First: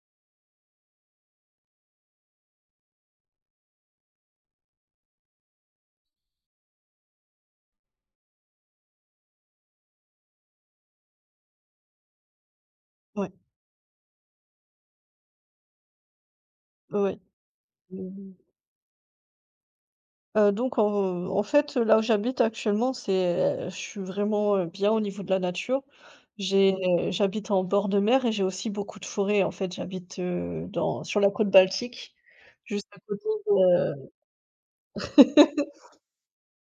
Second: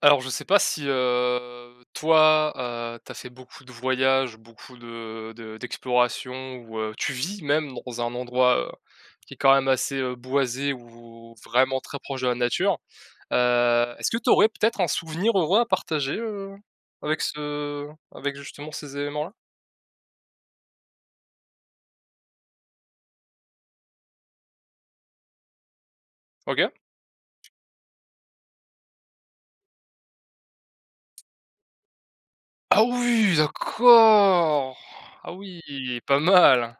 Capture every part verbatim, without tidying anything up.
Alors je sais pas si, heu, toi, heu, tu fait beaucoup de voyages, beaucoup de de d'explorations ou, heu, tu vis même dans un endroit, heu, qui est quand même assez, heu, boisé ou vraiment très proche de la nature. Ouais, Heu, est-ce que tu aurais peut-être un souvenir heureux à partager, heu, ouais, ouais. avec ce Mmh mh. avec justement ces éléments-là? Donc en en fait, là où j'habite actuellement, c'est je suis vraiment, heu, bien au niveau de la nature. J'ai OK. Mmh. J'habite en bord de mer et j'ai aussi beaucoup de forêts. En fait, j'habite, heu, dans sur la côte Baltique, Ah juste à côté oui, de d'accord! Ah oui, pas mal!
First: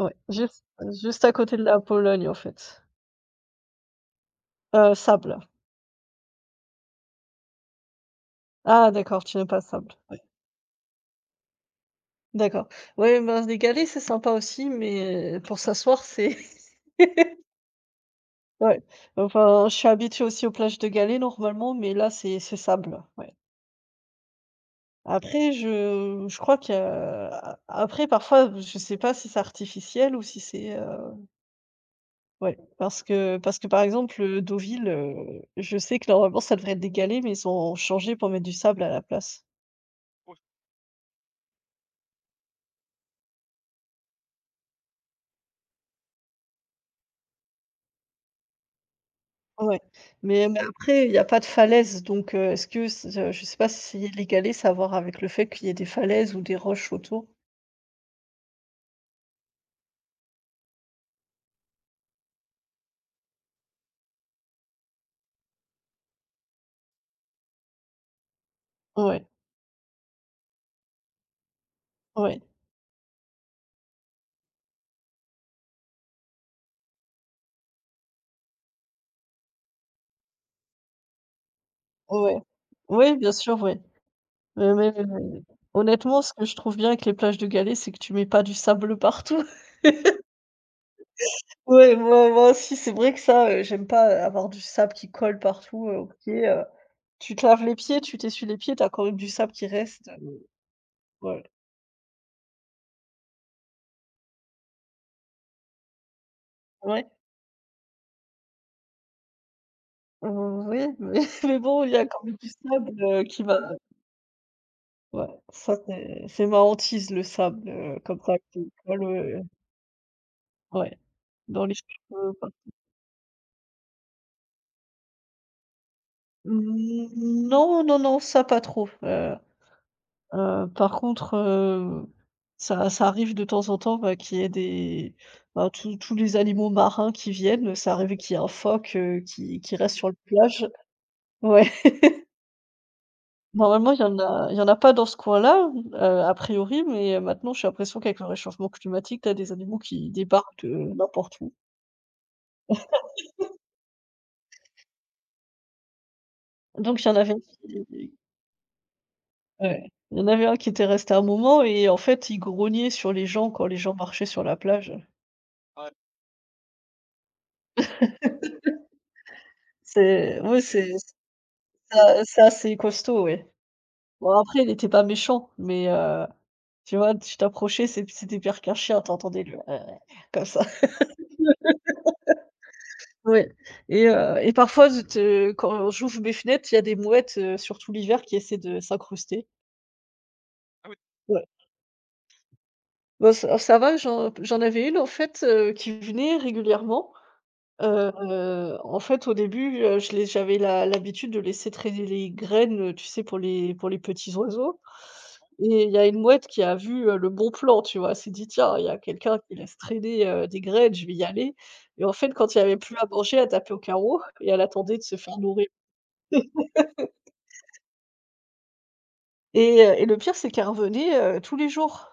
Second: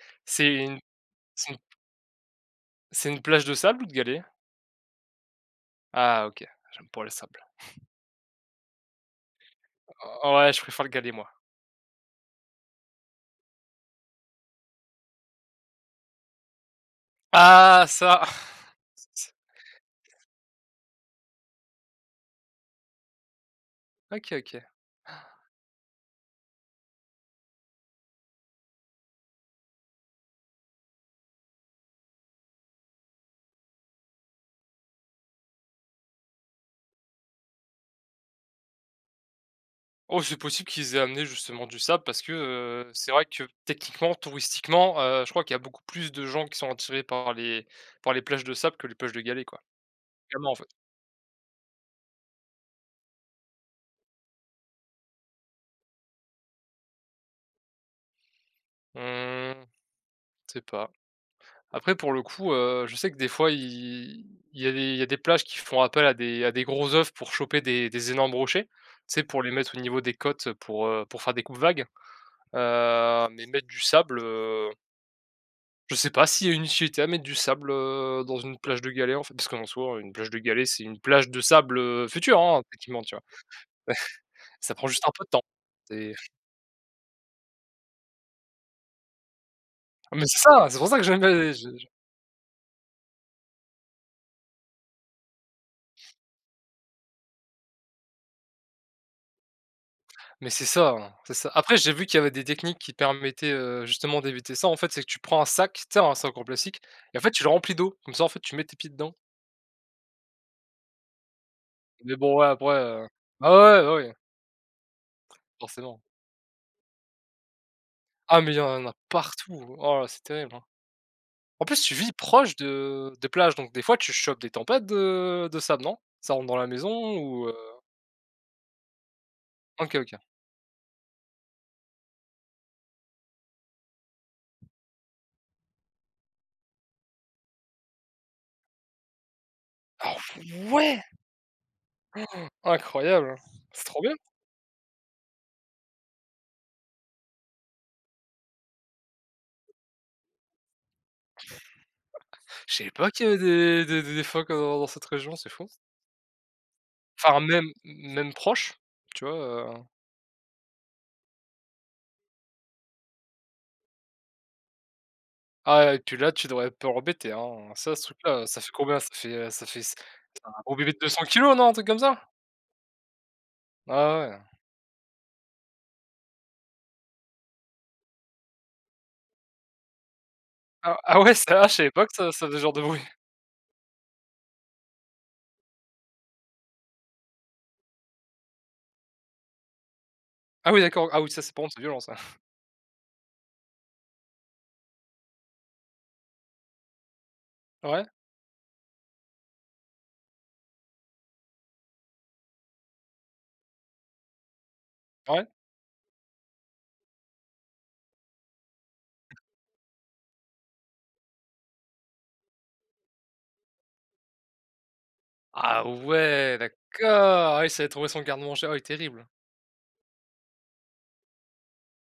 ouais, C'est juste une juste à c'est côté une de la Pologne, en fait. c'est une plage de sable ou de galets? Heu, Sable. Ah OK, j'aime pas le sable. Ah d'accord, tu n'aimes pas le Sable. Ouais, Ouais, je préfère le galet moi. d'accord. Oui, ben, les galets, c'est sympa aussi, mais pour s'asseoir, c'est Ah ça! ouais, enfin, je suis habituée aussi aux plages de galets normalement, mais là, c'est c'est sable, ouais. OK, OK. Après, je je crois que, a après parfois, je sais pas si c'est artificiel ou si c'est, heu, ouais, parce que parce que, par exemple, heu, Deauville, heu, je sais que normalement, ça devrait être des galets, mais ils ont changé pour mettre du sable à la place. Oh, c'est possible qu'ils aient amené justement du sable parce que, heu, c'est vrai que techniquement, touristiquement, heu, je crois qu'il y a beaucoup plus de gens qui sont attirés par les par les plages de sable que les plages de galets, quoi. Ouais, mais Clairement, en mais fait. après, il y a pas de falaise, donc, heu, est-ce que c je je sais pas si les galets, ça a à voir avec le fait qu'il y ait des falaises ou des roches autour? Mmh, je sais pas. Après pour le coup, heu, je sais que des fois il il y a des il y a des plages qui font appel à des à des gros œufs pour choper des des énormes rochers. Tu sais, Ouais, pour les mettre au niveau des côtes pour, heu, pour faire des coupes vagues, ouais, heu, mais mettre du sable. Je sais pas s'il y a une utilité à mettre du sable, heu, dans une plage de galets, en fait, parce qu'en soi, une plage de galets, c'est une plage de sable, heu, ouais. futur, hein, techniquement, tu Ouais, vois? bien sûr, ouais. Heu, Ça prend mais mais juste un peu de mais temps. C'est Honnêtement, ce que je trouve bien avec les plages de Galets, c'est que tu mets pas du sable partout. Ah, mais c'est ça, c'est pour ça que j'aime bien les je Ouais, moi moi aussi, c'est vrai que ça, heu, j'aime pas, heu, avoir du sable qui colle partout, heu, aux pieds, heu. Tu te laves les pieds, tu t'essuies les pieds, t'as quand même du sable qui reste, heu, mais c'est ça, hein, c'est ouais. ça. Après, j'ai vu qu'il y avait des techniques qui permettaient, heu, justement d'éviter ça, en fait, c'est que tu prends un sac, tu sais, un sac en plastique Ouais, et en fait, tu le remplis d'eau. Comme ça, en fait, tu mets tes pieds dedans. heu, oui, mais mais bon, il y a Mais quand même bon, ouais, du après, sable, heu, heu, qui ah ouais, va ouais, bah, oui, ouais, ça forcément. c'est c'est ma hantise, le sable, heu, comme ça Ah mais il y qui en a colle, heu, partout. Oh là, c'est terrible, hein. ouais, dans En les plus, tu vis cheveux, pas proche de des plages, donc des fois, tu chopes des tempêtes de de sable, non? Ça rentre dans la mmh, maison ou, heu? non, non, non, ça pas trop. heu OK, OK. Heu, par contre, heu, ça ça arrive de temps en temps, bah, qu'il y ait des bah, tous tous les animaux marins qui viennent. Ça arrive qu'il y ait un phoque, heu, qui qui reste sur la Ah plage. ouais! Ouais. Incroyable! C'est Normalement, il trop y bien. en a il y en a pas dans ce coin-là, heu, a priori, mais maintenant j'ai l'impression qu'avec le réchauffement climatique, tu as des animaux qui débarquent de n'importe où. Je savais pas qu'il y avait des des des des phoques dans dans cette région, c'est fou. Donc il y en avait Enfin, même qui même proche, tu vois, Ouais, heu? il y en avait un qui était resté un moment et en fait, il grognait sur les gens quand les gens marchaient sur la plage. Ah et puis là, tu devrais pas peu hein? Ça, ce truc-là, ça fait combien? Ça fait, ça fait C'est un Ouais, gros c'est bébé de 200 kilos, non? Un truc comme c'est ça? c'est assez costaud, ouais. Ah Bon ouais. après, il était pas méchant, mais heu, tu vois, tu t'approchais, c'est c'était pire qu'un chien. T'entendais le comme ça. Ah ah ouais, ça, ah, je savais pas que ça ça faisait ce genre de bruit. Ouais et heu et parfois je te quand j'ouvre mes fenêtres, il y a des mouettes, heu, surtout l'hiver qui essaient de s'incruster. Ah oui, d'accord. Ah oui, ça, Ouais. c'est par contre, c'est violent ça. Bah ça ça va, j'en j'en avais une en fait, heu, qui venait régulièrement. Ouais? Heu, heu, en fait, au début, heu, je les j'avais la l'habitude de laisser traîner les graines, heu, tu sais, pour les pour les petits oiseaux. Ouais? Et il y a une mouette qui a vu, heu, le bon plan, tu vois? Elle s'est dit: «Tiens, il y a quelqu'un qui laisse traîner, heu, des graines, je vais y aller.» Et en fait, quand il n'y avait plus à manger, elle tapait au carreau et elle attendait de se faire nourrir. Ah ouais, d'accord! Ah oui, ça avait trouvé son garde-manger. Ah oui, terrible. Et heu et le pire, c'est qu'elle revenait, heu, tous les jours,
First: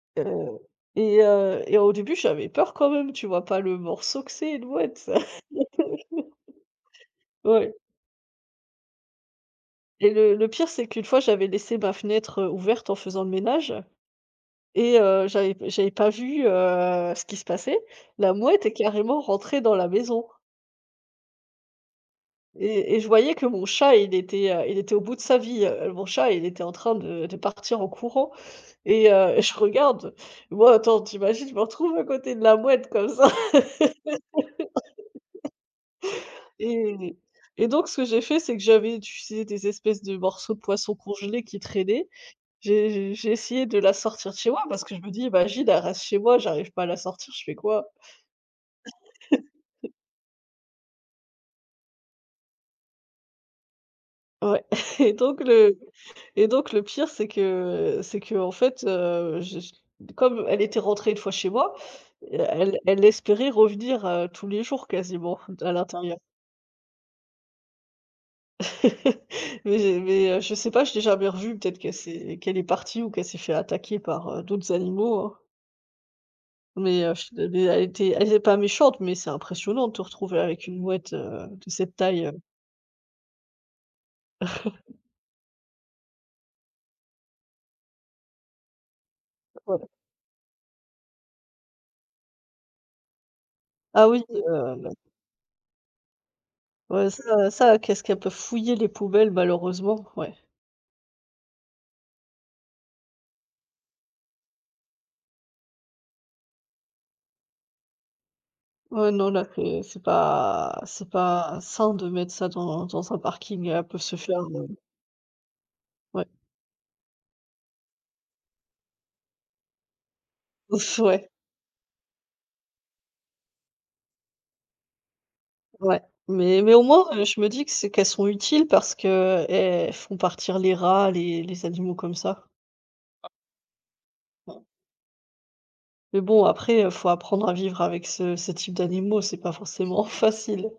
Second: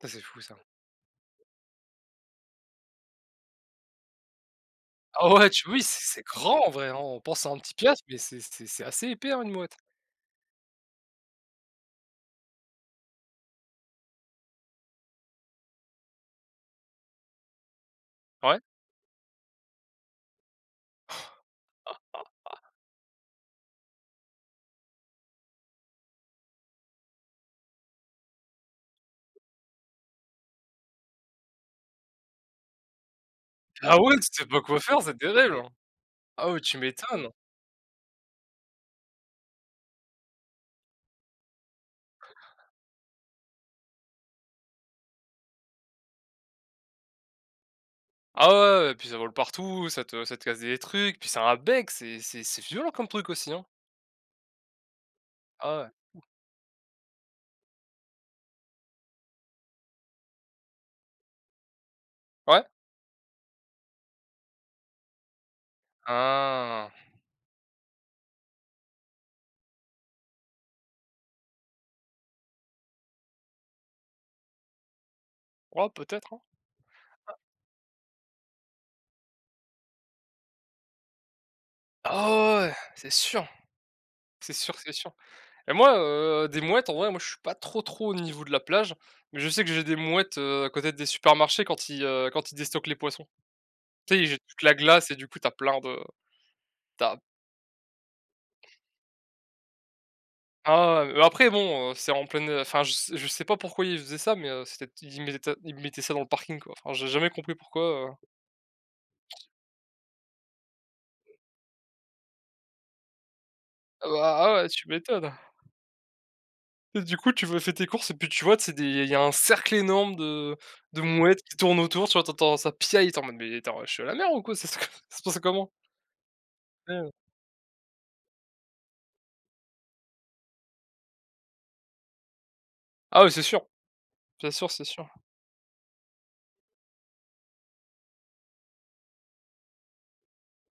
Ça, c'est fou ça. heu et heu et au début, j'avais peur quand même, tu vois? Pas le morceau que c'est, une mouette. Ah ouais, tu oui, c'est c'est grand en vrai, hein. On pense à un Ouais. petit piastre, mais c'est c'est c'est assez épais, hein, une mouette. Et le le pire, c'est qu'une fois, j'avais laissé ma fenêtre, heu, ouverte en faisant le ménage. Et heu, j'avais j'avais pas vu, heu, ce qui se passait. La Ouais. mouette est carrément rentrée dans la maison. Et et je voyais que mon chat, il était, heu, il était au bout de sa vie, heu, mon chat, il était en train de de partir en courant. Et heu je regarde. Moi, attends, t'imagines, je me retrouve à côté de la mouette comme ça Ah ouais, tu sais pas quoi faire, c'est terrible! Hein. Ah ouais, tu et m'étonnes. et donc ce que j'ai fait, c'est que j'avais, utilisé des espèces de morceaux de poisson congelés qui traînaient. "J'ai". j'ai j'ai essayé de la sortir de chez moi parce que je me dis: «Imagine, elle reste chez moi, j'arrive pas à la sortir, je fais quoi?» Ah ouais, ouais, ouais, puis ça vole partout, ça te ça te casse des trucs, puis c'est un bec, c'est c'est c'est violent comme truc aussi, hein. ouais et donc le Ah ouais. et donc le pire, c'est que c'est qu'en fait, heu, je je comme elle était rentrée une fois chez moi, heu, Ouais? elle elle espérait revenir, heu, tous les jours quasiment d à l'intérieur. Ah. Mais j'ai mais heu, je sais pas, je l'ai jamais revue, peut-être qu'elle s'est qu'elle est partie ou qu'elle s'est fait attaquer par, heu, d'autres animaux, hein. Ouais, peut-être, hein. Mais heu, ch mais elle était elle était pas méchante, mais c'est impressionnant de te retrouver avec une mouette, heu, de cette taille, Ah heu ouais, ouais, c'est sûr, c'est sûr, c'est sûr. Et moi, heu, des mouettes, en vrai, moi, je suis pas trop, trop au niveau de la plage, mais je sais que j'ai Ouais. des mouettes, heu, à côté des supermarchés quand ils, heu, quand ils déstockent les poissons. Ah Tu oui, sais, ils toute la heu, bah, glace et du coup, t'as plein de ouais, t'as ça ça, qu'est-ce qu'elle peut fouiller les poubelles malheureusement, ouais. Ah ouais, mais après bon, heu, c'est en pleine, enfin, je sais je sais pas pourquoi ils faisaient ça, mais heu, c'était ils mettaient ils mettaient ça dans le parking, quoi. Enfin, j'ai jamais compris pourquoi, heu Ouais, non, là, c'est c'est pas c'est pas sain de mettre ça dans dans un parking, elles peuvent Ah se bah, faire, ah heu, ouais, tu m'étonnes. ouais. Et du coup, tu vas faire tes courses et puis tu vois, c'est des il y a un cercle énorme de de Ouais, mouettes qui tournent autour, tu vois? Tu entends ça piaille tu es en mode: «Mais attends, je suis à la mer ou quoi? Ça se ça se passe comment?» ouais. Mais mais au Ouais, moins, ouais. heu, je me dis que c'est qu'elles sont utiles parce que elles font partir les rats, les les animaux comme ça. Ah oui, c'est sûr. C'est Ouais. sûr, c'est sûr. Mais bon après, heu, faut apprendre à vivre avec ce ce type d'animaux, c'est pas forcément facile.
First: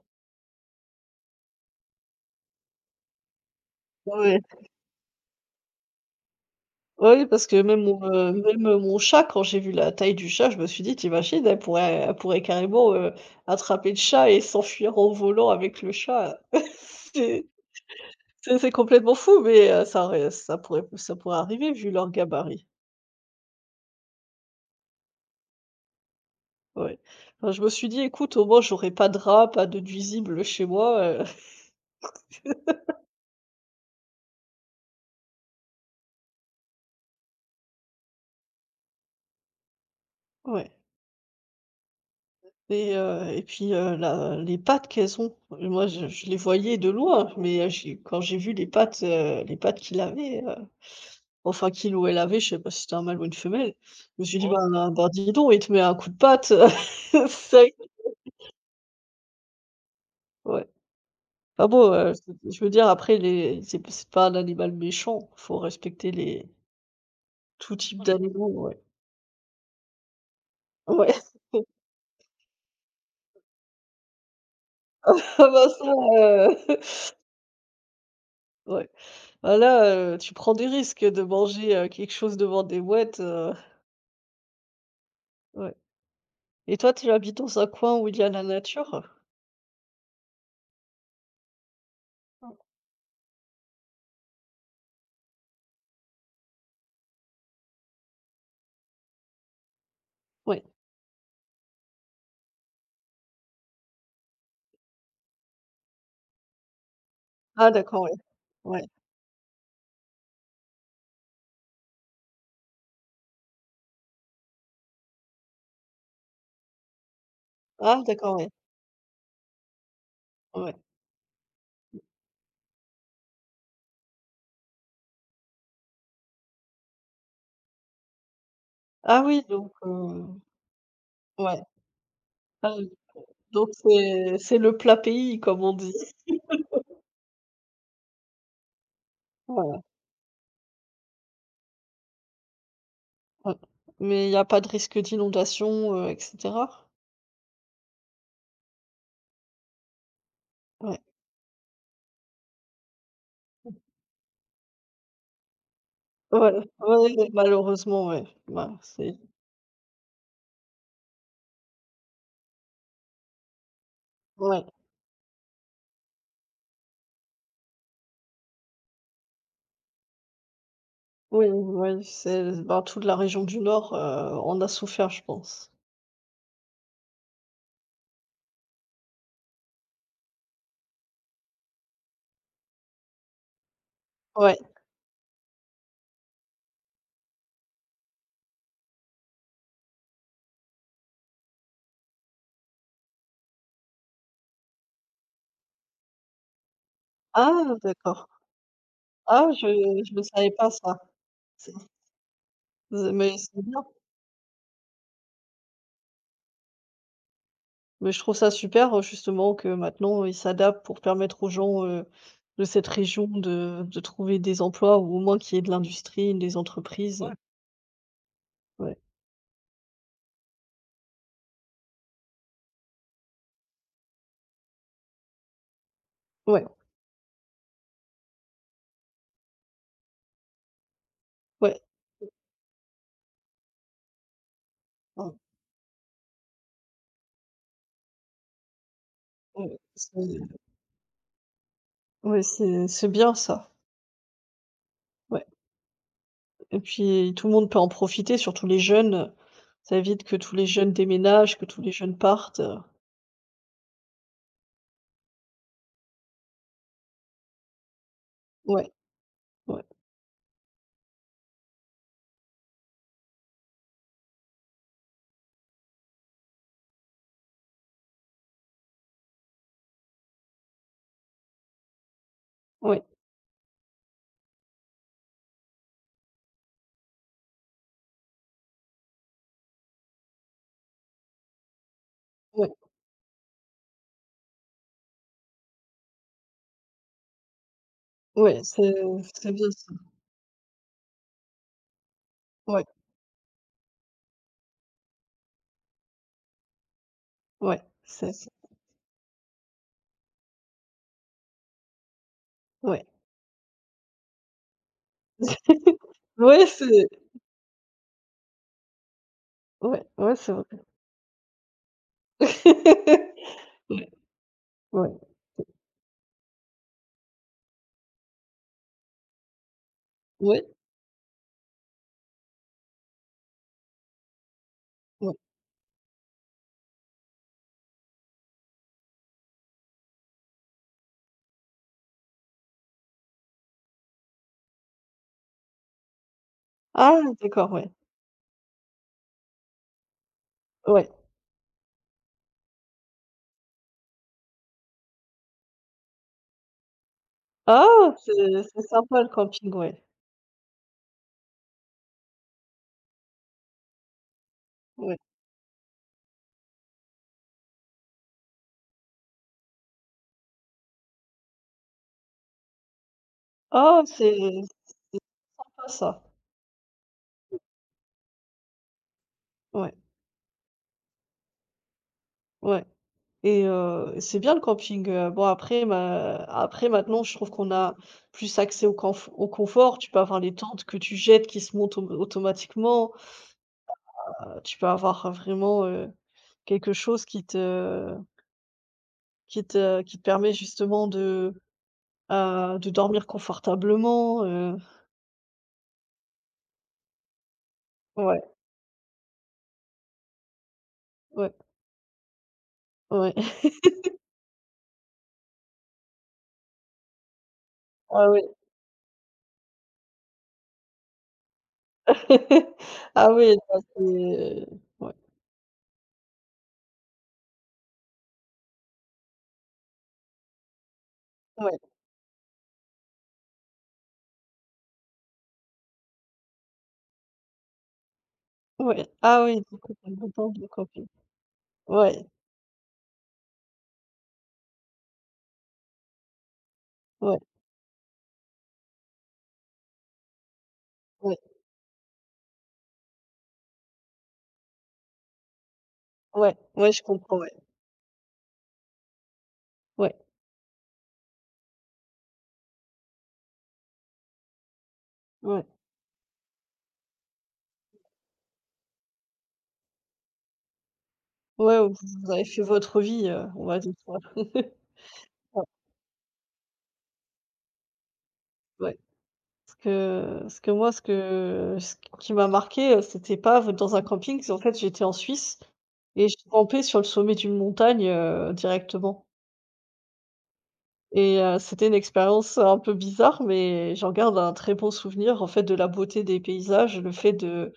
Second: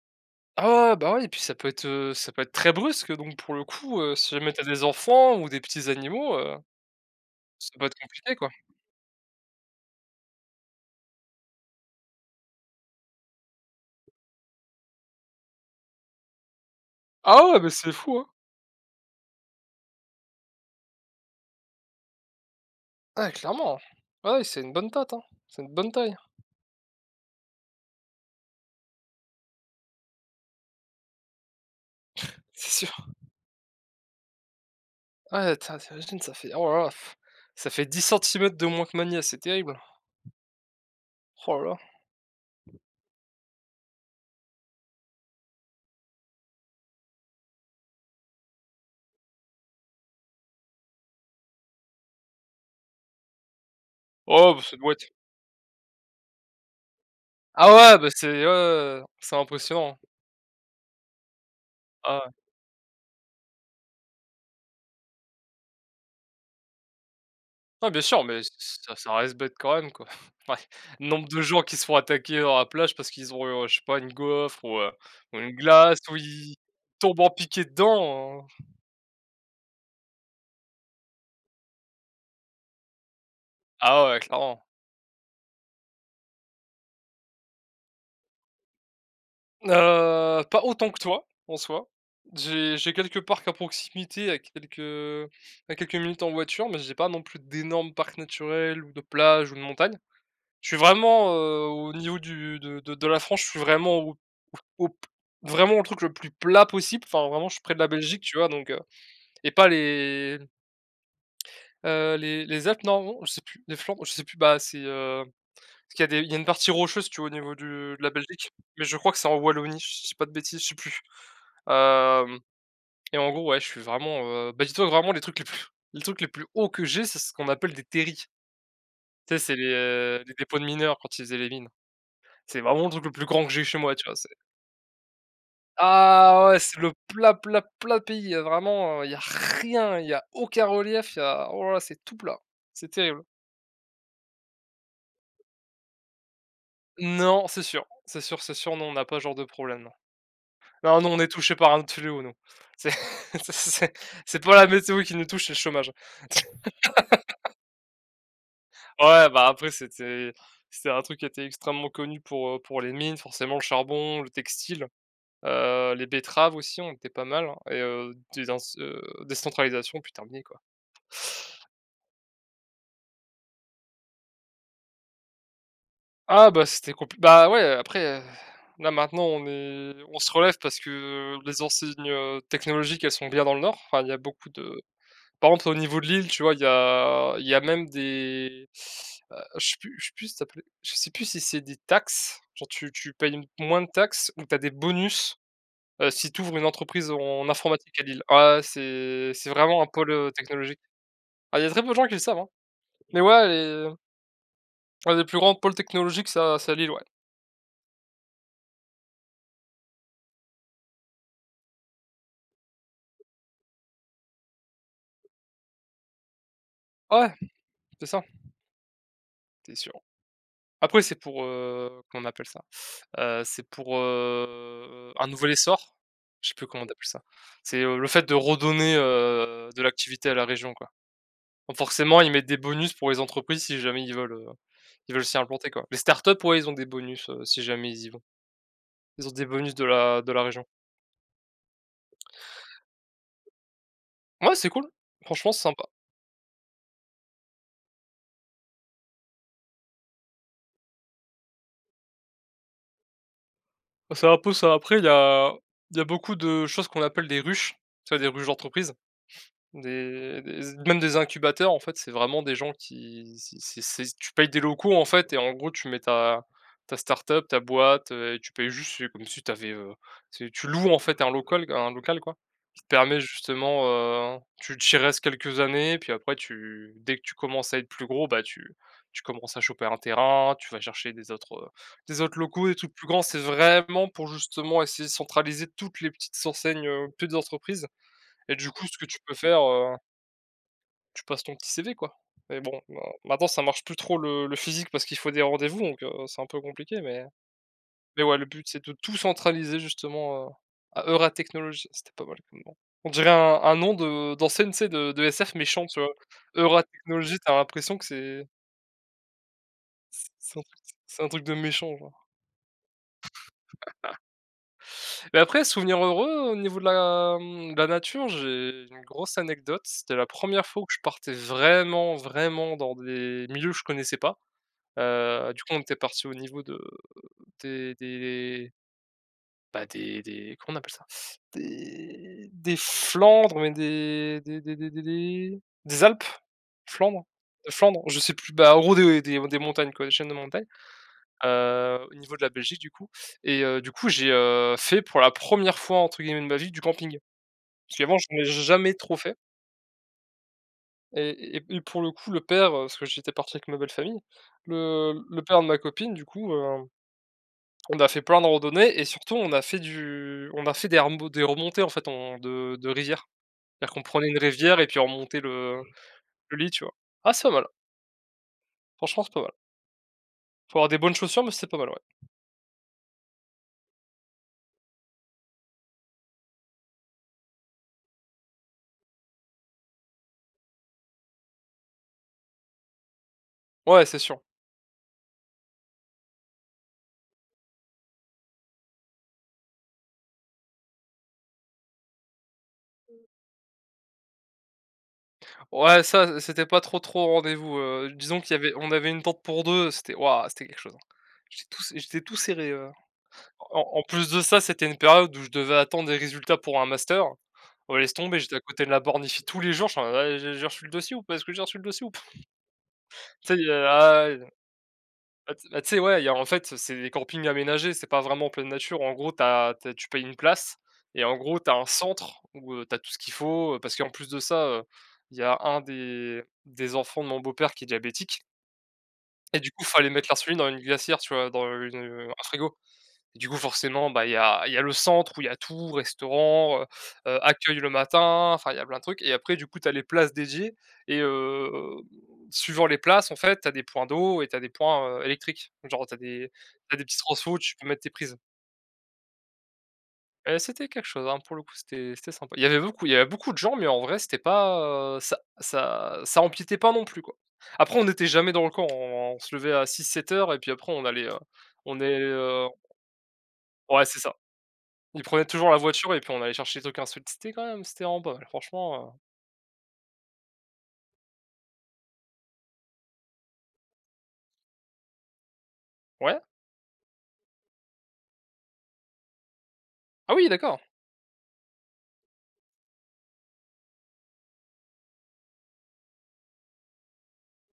Ah, ouais, bah, ouais et puis ça peut être, heu, ça peut être très brusque donc pour le coup, heu, si Ouais. jamais t'as des enfants ou des petits animaux, heu, Ouais, Oui, parce que ça même peut être mon, heu, compliqué, quoi. même, heu, mon chat, quand j'ai vu la taille du chat, je me suis dit: «Tu imagines, elle pourrait elle pourrait carrément, heu, attraper le chat et s'enfuir en volant avec le chat». C'est Ah ouais, mais c'est fou, hein. c'est c'est complètement fou, mais, heu, ça aurait ça pourrait ça pourrait arriver vu leur gabarit. Ouais, clairement. Ah ouais, c'est une bonne tâte, hein. C'est une bonne taille, Ouais. Enfin, je me suis dit: «Écoute, au moins j'aurais pas de rats, pas de nuisibles chez moi, heu». c'est sûr. Ouais, t'as tu ça fait oh là là, pff, ça fait dix centimètres de moins que ma nièce, c'est terrible. Ouais Oh là là. et heu et puis, heu, la les pattes qu'elles ont, moi je je les voyais de loin, mais, heu, j'ai quand j'ai vu les pattes, heu, les pattes qu'il avait, Enfin, qu'il ou elle avait, je sais pas si c'était un mâle ou une femelle. Je me suis dit: Ouais. Oh, bah, ça «Ben doit ben, être dis donc, il te met un coup de patte, c'est» ah ouais, bah, c'est ouais, ouais, ouais, c'est impressionnant. ouais. Enfin bon, heu, Ah je je veux dire après les c'est p c'est pas un animal méchant, faut respecter les tout Ouais, type bien Ah bah, sûr, oui. mais d'animaux, ouais. ça ça reste bête quand même, quoi. Ouais, Ouais. nombre de gens qui se font attaquer dans la plage parce qu'ils ont eu, je sais pas, une gaufre ou, heu, ou Ah une bah, ça, glace ou ils heu, tombent en piqué dedans, heu ouais. Ah là, heu, tu prends des risques de manger, heu, quelque chose devant des mouettes, heu, Ah ouais, clairement. ouais. Et toi, tu habites dans un coin où il y a la nature? Heu, pas autant que toi, en soi. Non. J'ai j'ai quelques parcs à proximité à quelques, à quelques minutes en voiture, mais j'ai pas non plus d'énormes parcs naturels ou de plages ou de montagnes. Ouais. Je suis vraiment, heu, au niveau du de de de la France, je suis vraiment Au p vraiment le truc le plus plat possible, enfin vraiment je suis Ah près de la d'accord, ouais, Belgique, tu vois? Donc heu ouais. et pas les, heu, les les Alpes, non, non, je sais plus, les Flandres, je sais plus, bah, c'est, heu, parce qu'il y a des il y a une partie rocheuse, tu vois? Au niveau du de Ah la d'accord, ouais, Belgique, mais je crois que c'est en Wallonie, je dis pas de bêtises, je ouais. sais plus. Hem et en gros, ouais, je suis vraiment, heu, bah, dis-toi vraiment les trucs les plus les trucs les plus hauts que j'ai, c'est ce qu'on appelle des terris. Ah Tu sais, oui, c'est les, donc heu, heu, les dépôts de mineurs quand ils faisaient les ouais. mines. C'est Ah vraiment oui, le truc le plus grand que j'ai eu donc chez moi, tu vois? c'est c'est le plat pays, comme on dit. Ah ouais, c'est le plat, plat, plat pays, heu, vraiment, il y a Voilà, rien, il y a aucun relief, il y a oh là là, c'est tout plat, c'est terrible. ouais. Mais il y a pas de risque d'inondation, heu, et cetera? Non, c'est sûr, c'est sûr, c'est sûr, non, on n'a pas ce genre de problème, non. Ouais. Non, nous, on est touché par un autre fléau, nous. C'est c'est c'est c'est pas la météo qui nous touche, c'est le chômage. Voilà. Ouais, ouais, malheureusement, ouais. Ouais, c'est Ouais, bah, après, c'était c'était un truc qui était extrêmement connu pour, heu, pour les mines, forcément le charbon, le ouais. textile, heu, les betteraves aussi, on était pas mal hein, et heu, des ins heu, décentralisation, puis terminé, quoi. Oui, oui, c'est ben, toute la région du Nord, heu, en a souffert, je pense. Ah bah, c'était compliqué. Bah, ouais, après, heu, là maintenant on est on se relève parce que les enseignes, heu, technologiques, elles sont bien dans le nord. Enfin, il y a beaucoup Ouais. de par exemple, au niveau de Lille, tu vois, il y a il y a même des, heu, je sais plus je sais plus si ça s'appelait je sais plus si c'est des taxes, genre tu tu payes m moins de taxes ou tu as des bonus, heu, si tu ouvres une entreprise en Ah informatique à Lille. d'accord. Ouais, c'est Ah c'est je vraiment un pôle, je le heu, savais pas technologique. ça. Ah, il y a C'est très peu de gens qui le savent, hein, mais mais ouais, c'est bien. les un des plus grands pôles technologiques, ça c'est à Lille, ouais. Mais je trouve ça super, heu, justement que maintenant ils s'adaptent pour permettre aux gens, heu, de cette région de de trouver des emplois ou au moins qu'il y ait de l'industrie, des entreprises. Ouais, c'est ça, Ouais. c'est sûr. Après c'est pour, heu, comment on appelle ça? Heu, c'est pour, heu, un nouvel essor? Je sais Ouais, plus comment on appelle ça. C'est, heu, le fait de redonner, heu, de l'activité à la région, quoi. Donc ouais, forcément, ils mettent des bonus pour les entreprises si jamais ils veulent, heu, ils veulent ouais. s'y implanter, quoi. Les startups, ouais, ils ont des bonus, heu, si jamais ils y vont. Ils ont des Mmh, bonus ouais, de c'est la de la région. ouais, c'est c'est bien ça, Ouais, c'est cool. ouais Franchement, c'est sympa. et puis tout le monde peut en profiter, surtout les jeunes. Ça évite que tous les jeunes déménagent, que tous les jeunes partent, C'est un peu ça. Après il y a il y a beaucoup de choses qu'on appelle des ruches, tu vois? Des ruches ouais, d'entreprise. ouais, Des des même des incubateurs, en fait, c'est vraiment des gens qui c'est c'est c'est tu payes des locaux, en fait et en gros, tu mets ta ta start-up, ta boîte, heu et tu payes juste, c'est comme si tu avais, tu loues, en fait, un local un local, quoi, qui te ouais, permet justement, heu, tu t'y restes quelques années, puis après tu dès que tu commences à être plus gros, bah, tu tu commences à choper un terrain, tu vas chercher des autres, heu, des autres locaux, ouais, des trucs plus grands. C'est vraiment pour justement essayer de centraliser toutes les petites enseignes, heu, petites entreprises et ouais, du coup, c'est ce que tu peux c'est faire, bien ça. heu tu passes ton petit C V, quoi. Mais bon, Ouais, ma maintenant ça marche plus trop le le physique parce qu'il faut des rendez-vous donc heu, c'est un peu compliqué mais ouais, mais c'est ouais, le but c'est de tout centraliser justement, heu, à Eura Technologies. C'était pas mal comme nom. ouais. On dirait un un nom de d'enseigne, tu sais, de de S F méchant, tu vois? Ouais, Eura c'est Technologies, t'as l'impression que c'est ouais, ouais, c'est c'est un truc c'est un truc de méchant, genre. Ouais, ouais, Mais après, souvenir heureux, au niveau de la, mmh, de la nature, j'ai une grosse anecdote. C'était la ouais. première fois que je partais vraiment, vraiment dans des milieux que je connaissais pas. ouais. Heu, du coup, on était parti au niveau de des des bah, des des comment on appelle ça? Des des Flandres, mais des des des des des des des Alpes? Ah Flandres? De d'accord, ouais, Flandre? Je sais plus. Bah, en gros, des des des montagnes, quoi, des chaînes de montagnes, ouais. heu, au niveau de la Belgique, du coup et heu, du coup, j'ai, heu, fait pour la première fois, entre guillemets, de ma vie, du camping. Parce Ah! qu'avant, C'est j'en ai c'est jamais trop sympa le fait camping, ouais, et et et pour le coup, le père, heu, parce que j'étais parti avec ma belle famille, ouais. le le père de ma copine, du coup, euh, on a fait plein de randonnées et surtout on a fait du on a fait des remo des remontées en fait en de de rivière. C'est-à-dire Ah qu'on prenait une c'est rivière et puis on c'est remontait le sympa ça. le lit, tu vois? Ah, c'est pas mal, franchement c'est pas mal. Ouais, Faut avoir des bonnes chaussures, mais c'est pas mal, ouais. ouais et heu, c'est bien le camping, heu, bon après ma après maintenant je trouve qu'on a plus accès au canf au confort. Tu peux avoir les tentes que tu jettes qui se montent au automatiquement. Ouais, c'est sûr. Heu, tu peux avoir euh, vraiment, heu, quelque chose qui te qui te qui te permet justement de, heu, de dormir confortablement, heu, Ouais, ça, c'était pas trop, trop au rendez-vous, heu, disons ouais. qu'il y avait on avait une tente pour deux, c'était waouh, c'était quelque chose, hein. Ouais, J'étais tout j'étais tout serré, heu, ouais. en en plus de ça, c'était une période où je devais attendre des résultats pour un master. Oh laisse Ah tomber, oui. j'étais à côté de la bornifi tous les jours, je suis en mode: «Ah, j'ai j'ai reçu le dossier ou pas? Est-ce que j'ai reçu le dossier ou pas?» Ah Tu oui, sais, ça il c'est ouais, Bah, tu bah, tu sais, ouais, il y a en fait, c'est des campings aménagés, c'est pas vraiment en pleine nature. En gros, t'as, t'as, tu payes une place et en gros, tu as ouais, un centre où, heu, tu as tout ce qu'il faut, heu, parce qu'en plus de ça, heu, il y a un des des enfants de mon beau-père qui est diabétique ouais. Ah oui, et du du coup, il coup, fallait tu as mettre autant l'insuline de dans une copines. glacière, tu vois? Dans Ouais, une, un frigo. Et du coup, forcément, bah, il y a il y a le centre où il y a tout, restaurant, heu heu, ouais, accueil le matin, enfin, il y a plein de trucs et après du coup, tu as les places dédiées et ouais, hem, suivant les places, en fait, tu as des points d'eau et tu as des points, heu, électriques. Genre, tu as des ouais, ouais, t'as je des petits comprends, transfo ouais, où tu peux mettre tes prises ouais, et c'était quelque chose, hein, pour le coup, c'était c'était sympa. Il y avait beaucoup il y avait beaucoup de gens mais en vrai, c'était pas, heu, ça ouais, ça ça empiétait pas non plus, quoi. Après, on n'était jamais dans le camp, on on se levait à six, sept heures et puis après on allait, heu, ouais, vous on est, vous avez fait heu votre vie, heu, on va dire, ouais, quoi. c'est ça. Il prenait Ouais, toujours la voiture et puis on allait chercher les trucs insolites. C'était quand même c'était rend pas mal ouais. franchement, Parce que parce que moi, ce que ce qui m'a marqué heu, c'était pas dans un camping, c'est en fait, j'étais en Suisse et heu je ouais. campais sur le sommet d'une montagne, heu, directement. Ah oui d'accord! Et heu, c'était une expérience, un peu bizarre, mais j'en garde un très bon souvenir, en fait, de la beauté des paysages, le fait de,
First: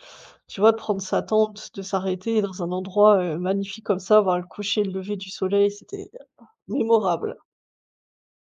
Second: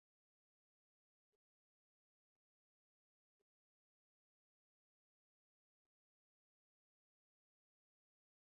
tu vois, de prendre sa tente, de s'arrêter dans un endroit, heu, magnifique comme ça, voir le coucher et le lever du soleil, c'était euh, mémorable.